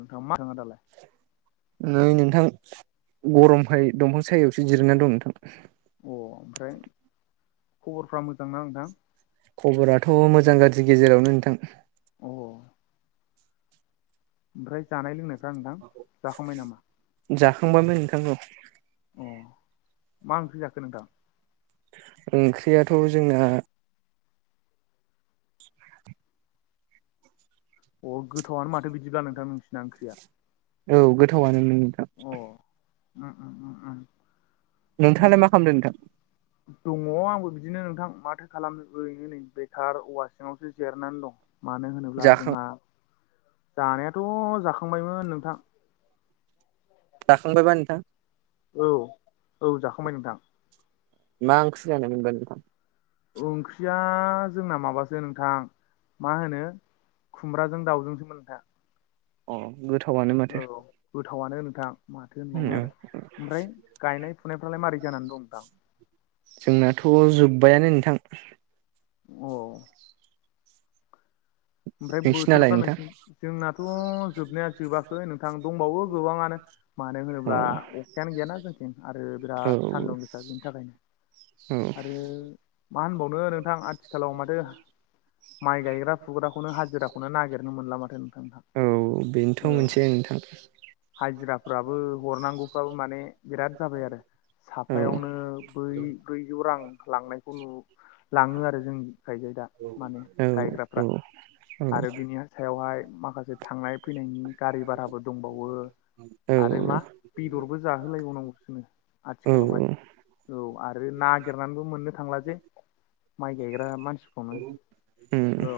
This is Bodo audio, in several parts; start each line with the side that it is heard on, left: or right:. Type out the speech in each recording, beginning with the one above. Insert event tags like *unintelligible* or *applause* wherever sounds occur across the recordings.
left: नोंथाङा मा दङ दालाय?
right: नै नोंथां गरमखाय दंफां सायायावसो जिरना दं नोंथां।
left: अ ओमफ्राय खबरफ्रा मोजां ना नोंथां?
right: खबराथ' मोजां गाज्रि गेजेरावनो नोंथां।
left: अ। ओमफ्राय जानाय लोंनायफ्रा नोंथां जाखांबाय नामा?
right: जाखांबायमोन नोंथां औ।
left: अ मा ओंख्रि जाखो नोंथां?
right: ओंख्रियाथ' जोंना
left: अ गोथावनो माथो बिदिब्ला नोंथां नोंसिनिना ओंख्रिया।
right: औ गोथावआनोमोन
left: अ उम उम उम।
right: नोंथाङालाय
left: ओमफ्राय
right: मा खालामदों नोंथां?
left: दङ आंबो बिदिनो नोंथां माथो खालाम ओरैनो नै बेखार औवा सिङावसो जेरनानै दं। मानो होनोब्ला
right: जाखां
left: जोंहा जानायाथ' जाखांबायमोन नोंथां।
right: जाखांबायबा नोंथां?
left: औ औ जाखांबाय नोंथां।
right: मा ओंख्रि जानायमोनबा नोंथां।
left: ओंख्रिया जोंना माबासो नोंथां मा होनो खुमब्राजों दाउजोंसोमोन नोंथा।
right: अ। गोथावनो
left: औ गोथावनो नोंथां माथो होनबावनो
right: औ
left: आरो ओमफ्राय गायनाय फुनायफ्रालाय मारै जानानै दं नोंथां?
right: जोंनाथ' जोब्बायानो नोंथां।
left: अ। ओमफ्राय
right: नोंसिनालाय
left: बोथोरफ्रा
right: नोंथां
left: नोंसिनि, जोंनाथ' जोबनाया जोबाखै नोंथां दंबावो गोबाङानो। मानो
right: अ
left: होनोब्ला अखायानो गैयाना जोंथिं आरो
right: औ
left: बिराद सान्दुं गोसा बेनि थाखायनो।
right: औ
left: आरो मा होनबावनो नोंथां आथिखालाव माथो। माइ गायग्रा फुग खौनो हाजिराखौनो नागिरनो मोनला माथो नोंथां
right: औ बेनोथ'
left: औ।
right: मोनसे नोंथां
left: हाजिराफ्राबो हरनांगौफ्राबो माने बिराद जाबाय आरो।
right: औ
left: साफायावनो बै ब्रैजौ रां लांनायखौ नु लाङो आरो जोंनि गायजायो दा माने
right: औ औ
left: गायग्राफ्रा आरो बिनि सायावहाय माखासे थांनाय फैनायनि गारि भाराबो दंबावो आरो मा
right: औ
left: बेदरबो जाहोलायबावनांगौनो
right: औ
left: आथिखालावहाय।
right: औ
left: औ आरो नागिरनानैबो मोननो थांला जे माइ गायग्रा मानसिखौनो।
right: उम
left: औ।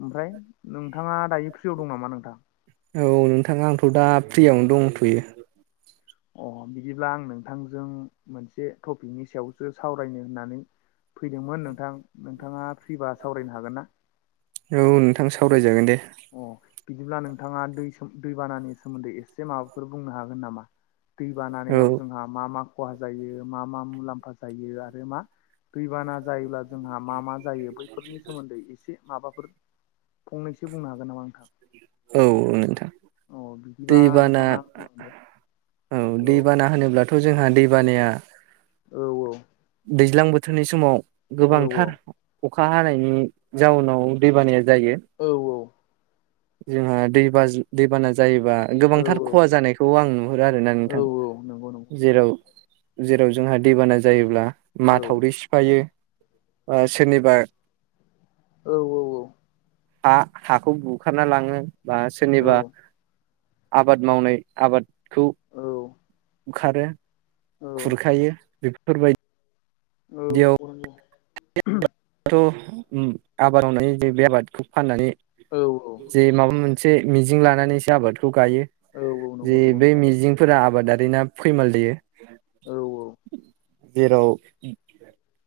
left: ओमफ्राय नोंथाङा दायो फ्रियाव दं नामा नोंथां?
right: औ नोंथाङा आंथ' दा फ्रियावनो दंथ'यो।
left: अ बिदिब्ला आं नोंथांजों मोनसे टपिकनि सायावसो सावरायनो होननानै फैदोंमोन नोंथां नोंथाङा फ्रिबा सावरायनो हागोन ना?
right: औ नोंथां सावरायजागोन दे।
left: अ बिदिब्ला नोंथाङा दै सोम दैबानानि सोमोन्दै एसे माबाफोर बुंनो हागोन नामा?
right: औ
left: दैबानानायाव जोंहा मा मा खहा जायो मा मा मुलाम्फा जायो आरो मा दैबाना जायोब्ला जोंहा मा मा जायो बैफोरनि सोमोन्दै एसे माबाफोर फंनैसो सो बुंनो हागोन नामा नोंथां
right: औ नोंथां
left: अ बिदिबा
right: दैबाना
left: नोंथाङा बुंलांदो
right: औ दैबाना होनोब्लाथ' जोंहा दैबानाया
left: औ औ।
right: दैज्लां बोथोरनि समाव
left: औ
right: गोबांथार अखा हानायनि जाउनाव दैबानाया जायो।
left: औ
right: जोंहा दै बाज दैबाना जायोबा गोबांथार
left: औ औ
right: खहा जानायखौ आं नुहरो आरोना
left: औ
right: नोंथां।
left: नंगौ नंगौ नोंथां।
right: जेराव जेराव जोंहा दैबाना जायोब्ला
left: औ
right: माथावरि सिफायो। ओ सोरनिबा
left: औ औ औ।
right: हा-हाखौ बुखारना लाङो। बा
left: औ
right: सोरनिबा आबाद मावनाय आबादखौ
left: औ।
right: बुखारो
left: औ
right: खुरखायो बेफोरबायदि दियाव
left: *unintelligible*
right: *inaudible*
left: औ औ।
right: जे माबा मोनसे मिजिं लानानैसो आबादखौ गायो
left: औ औ नंगौ
right: जे
left: नंगौ
right: बे
left: नोंथां
right: मिजिं फोरा आबादारिना फैमाल जायो।
left: औ औ।
right: जेराव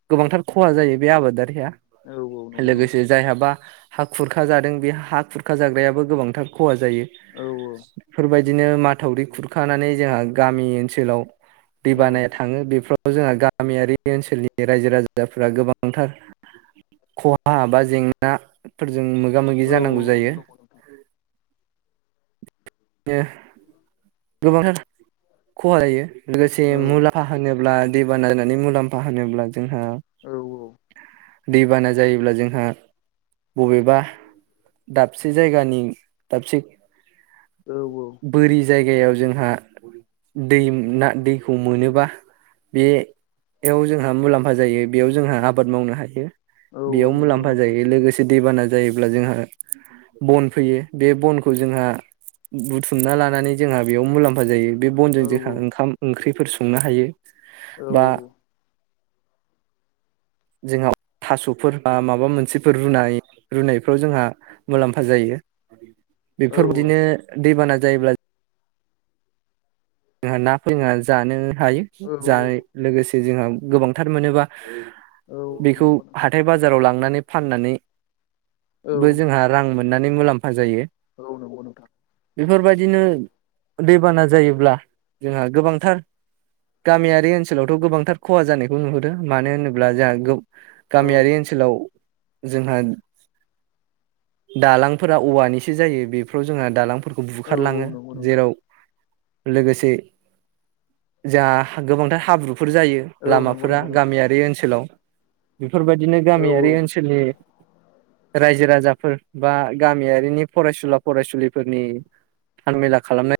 right: गोबांथार खहा जायो बे आबादारिया
left: औ औ नंगौ नंगौ
right: लोगोसे
left: नोंथां
right: जायहाबा हा खुरखाजादों बे हा खुरखा जाग्रायाबो गोबांथार खहा जायो
left: औ
right: बेफोरबायदि बिदिनो माथावरि खुरखानानै जोंहा गामि ओनसोलाव दै
left: औ
right: बानाया थाङो बेफ्राव जोंहा गामियारि ओनसोलनि रायजो राजा फोरा गोबांथार खहा बा जेंना फोरजों मोगा मोगि
left: औ
right: जानांगौ
left: नंगौ
right: जायो।
left: नंगौ नोंथां
right: *unintelligible* गोबांथार खहा जायो लोगोसे
left: औ
right: मुलाम्फा होनोब्ला दैबाना जानायनि मुलाम्फा होनोब्ला जोंहा
left: औ औ।
right: दैबाना जायोब्ला जोंहा बबेबा दाबसे जायगानि दाबसे
left: औ औ।
right: बोरि जायगायाव जोंहा दै ना दैखौ मोनोबा बेयाव जोंहा मुलाम्फा जायो बेयाव जोंहा आबाद मावनो हायो।
left: औ औ
right: बेयाव
left: नंगौ
right: मुलाम्फा
left: नोंथां
right: जायो लोगोसे दैबाना जायोब्ला जोंहा बन फैयो बे बनखौ जोंहा बुथुमना लानानै जोंहा बेयाव मुलाम्फा जायो बे
left: औ नंगौ नोंथां औ नंगौ नोंथां औ
right: बनजों जोंहा ओंखाम ओंख्रिफोर संनो हायो बा जोंहा थास'फोर बा माबा मोनसेफोर रुनाय रुनायफ्राव जोंहा मुलाम्फा जायो बेफोरबायदिनो दैबाना जायोब्ला जोंहा नाफोर जोंहा जानो हायो जानाय लोगोसे जोंहा गोबांथार मोनोबा बेखौ हाथाय बाजाराव लांनानै फाननानैबो जोंहा रां मोननानै मुलाम्फा जायो।
left: औ नंगौ नोंथां।
right: बेफोरबायदिनो दैबाना जायोब्ला जोंहा गोबांथार गामियारि ओनसोलावथ' गोबांथार खहा जानायखौ नुहुरो मानो होनोब्ला जाहा गामियारि
left: औ
right: ओनसोलाव जोंहा दालांफोरा औवानिसो जायो बेफोराव जोंहा दालांफोरखौ
left: औ
right: बुखारलांङो जेराव
left: औ
right: लोगोसे जा गोबांथार हाब्रुफोर जायो। लामाफोरा गामियारि ओनसोलाव बेफोर बायदिनो गामियारि ओनसोलनि रायजो राजाफोर बा गामियारिनि फरायसुला फरायसुलिफोरनि हाल मेला खालामनाय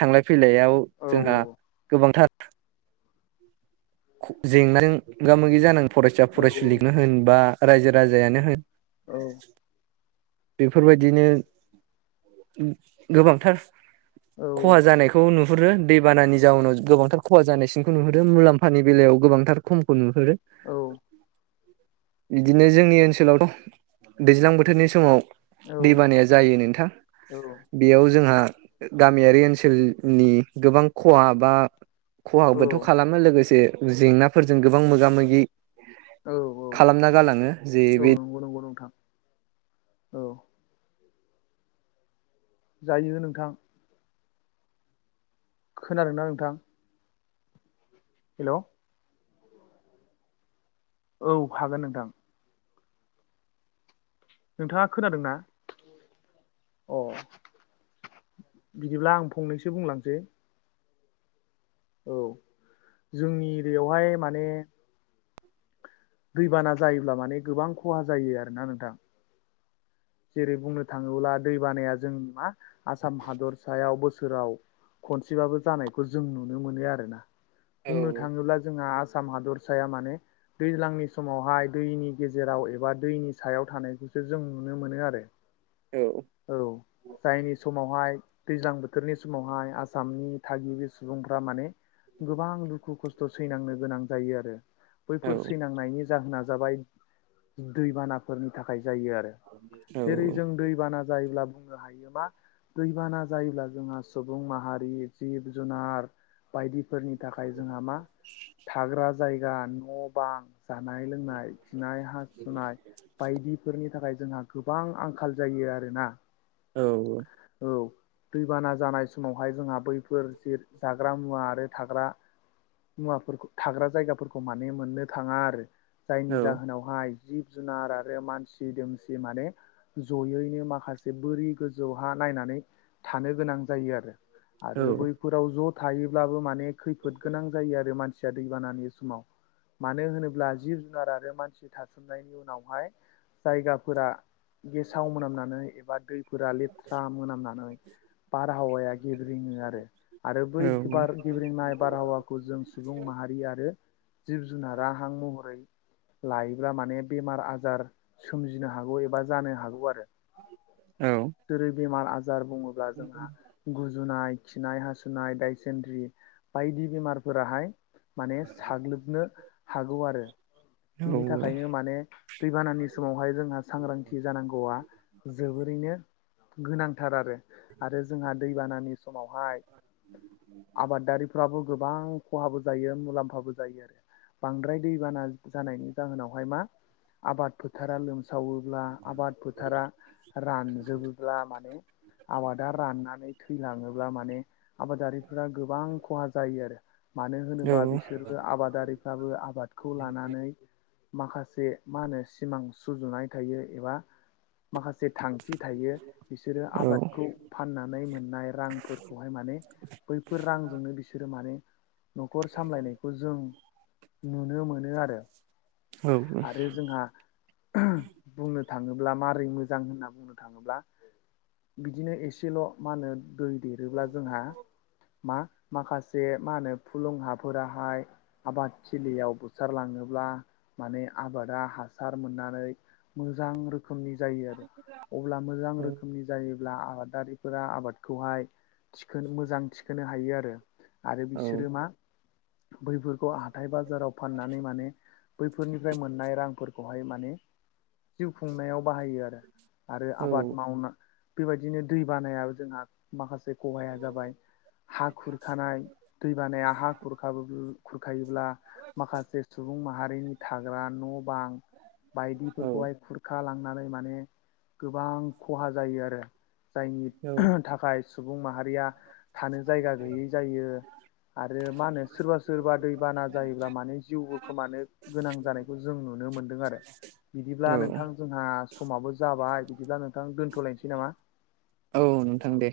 right: थांलाय फैलायाव जोंहा गोबांथार जेंनाजों मोगा मोगि जानांग फरायसा
left: औ
right: फरायसुलिनो होन बा रायजो राजायानो होन
left: औ
right: बेफोरबायदिनो गोबांथार
left: औ
right: खहा जानाय खौ नुहुरो दैबानानि जाउनाव गोबांथार खहा जानायसिनखौ नुहरो मुलाम्फानि बेलायाव गोबांथार खमखौ नुहुरो।
left: औ
right: इदिनो जोंनि ओनसोलावथ' दैज्लां बोथोरनि समाव
left: औ
right: दै बानाया जायो नोंथां। बेयाव जोंहा गामियारि ओनसोलनि गोबां खहा बा
left: औ
right: खहाबोथ' खालामो लोगोसे जेंनाफोरजों गोबां मोगा मोगि
left: औ औ
right: खालामना गालाङो जे
left: औ
right: बे
left: नंगौ नंगौ नोंथां औ जायो नोंथां। खोनादोंना नोंथां? हेलौ औ हागोन नोंथां। नोंथांङा खोनादों ना? अ बिदिब्ला आं फंनैसो बुंलांसै औ जोंनि इरियावहाय माने दैबाना जायोब्ला माने गोबां खहा जायो आरोना नोंथां। जेरै बुंनो थांङोब्ला दै बानाया जों नंङा आसाम हादरसायाव बोसोराव खनसेबाबो जानायखौ जों नुनो मोनो आरोना बुंनो थांङोब्ला जोंहा साम हादर साया माने दैज्लांनि समावहाय दैनि गेजेराव एबा दैनि सायाव थानायखौसो जों नुनो मोनो आरो।
right: औ
left: औ जायनि समावहाय दैज्लां बोथोरनि समावहाय आसामनि थागिबि सुबुंफ्रा माने गोबां दुखु खस्थ' सैनांनो गोनां जायो आरो।
right: औ
left: बैफोर सैनांनायनि जाहोना जाबाय दैबानाफोरनि थाखाय जायो आरो। जेरै जों दैबाना जायोब्ला बुंनो हायो मा दैबाना जायोब्ला जोंहा सुबुं माहारि जिब जुनार बायदिफोरनि थाखाय जोंहा मा थाग्रा जायगा न' बां जानाय लोंनाय खिनाय हासुनाय बायदिफोरनि थाखाय जोंहा गोबां आंखाल जायो आरोना।
right: औ औ
left: औ दैबाना जानाय समावहाय जोंहा बैफोर जेर जाग्रा मुवा आरो थाग्रा मुवाफोरखौ थाग्रा जायगाफोरखौ माने मोननो थांङा आरो
right: औ
left: जायनि जाहोनाव हाय जिब जुनार आरो मानसि दोमसि माने ज'यैनो माखासे बोरि गोजौ हा नायनानै थानो गोनां जायो आरो आरो बै फोराव ज' थायोब्लाबो माने खैफोद गोनां जायो आरो मानसिया दैबानानि समाव मानो होनोब्ला जिब जुनार आरो मानसि थासोमनायनि उनावहाय जायगाफोरा गेसाव मोनामनानै एबा दैफोरा लेथ्रा मोनामनानै बारहावाया गेब्रेङो आरो। आरो बैार गेब्रेनाय बारहावाखौ जों सुबुं माहारि आरो जिब जुनारा हां महरै लायोब्ला माने बेमार आजार सोमजिनो हागौ एबा जानो हागौ आरो।
right: औ
left: दोरै बेमार आजार बुङोब्ला जोंहा गुजुनाय, खिनाय, हासुनाय, दायसेेनद्रि बायदि बेमारफोराहाय माने साग्लोबनो हागौ आरो
right: औ
left: बिनि थाख खायनो माने दैबानानि समावहाय जोंहा सांग्रांथि जानांगौआ जोबो रैनो गोनांथार आरो आरो जोंहा दैबानानि समावहाय आबादारिफ्राबो गोबां खहाबो जायो मुलाम्फाबो जायो आरो बांद्राय दैबाना जानायनि जाहोनावहाय मा आबाद फोथारा लोमसावोब्ला आबाद फोथारा रानजोबोब्ला माने आबादा राननानै थैलाङोब्ला माने आबादारिफोरा गोबां खहा जायो आरो। मानो होनोबा
right: औ
left: बिसोरबो आबादारिफ्राबो आबादखौ लानानै माखासे मा होनो सिमां सुजुनाय थायो एबा माखासे जे थांखि थायो बिसोरो
right: औ
left: आबादखौ फाननानै मोननाय रांफोरखौहाय माने बैफोर रांजोंनो बिसोरो माने न'खर सामलायनायखौ जों नुनो मोनो आरो।
right: औ
left: आरो जोंहा बुंनो थाङोब्ला मारोरै मो जां होनना बुंनो थाङोब्ला बिदिनो एसेल' मा होनो दै देरोब्ला जोंहा मा माखासे मा होनो फुलुं हाफोराहाय आबादथिलियाव बुसारलाङोब्ला माने आबादा हासार मोननानै मोजां रोखोमनि जायो आरो। अब्ला मोजां
right: औ
left: रोखोमनि जायोब्ला आबादारिफोरा आबादखौहाय थिखोन मोजां थिखोनो हायो आरो। आरो बिसोरो मा बैफोरखौ थाय बाजाराव फाननानै माने बैफोरनिफ्राय मोननाय रांफोर खौहाय माने जिउ खुंनायाव बाहायो आरो आरो
right: औ
left: आबाद मावना बेबायदिनो दै बानायाव जोंहा माखासे खहाया जाबाय हा खुरखानाय, दैबानाया हा खुरखाबो खुरखायोब्ला माखासे सुबुं माहारिनि थाग्रा न' बां बायदिफोरखौहाय खुर खा लांनानै माने गोबां खहा जायो आरो। जायनि थाखाय सुबुं माहारिया थानो जायगा गैयै जायो आरो मा होनो सोरबा सोरबा दैबाना जायोब्ला मानोे जिउबो खोमानो गोनां जानायखौ जों नुनो मोनदों आरो
right: औ
left: बिदिब्ला नोंथां जोंहा समाबो जाबाय बिदिब्ला नोंथां दोन्थ'लायनोसै नामा?
right: औ नोंथां दे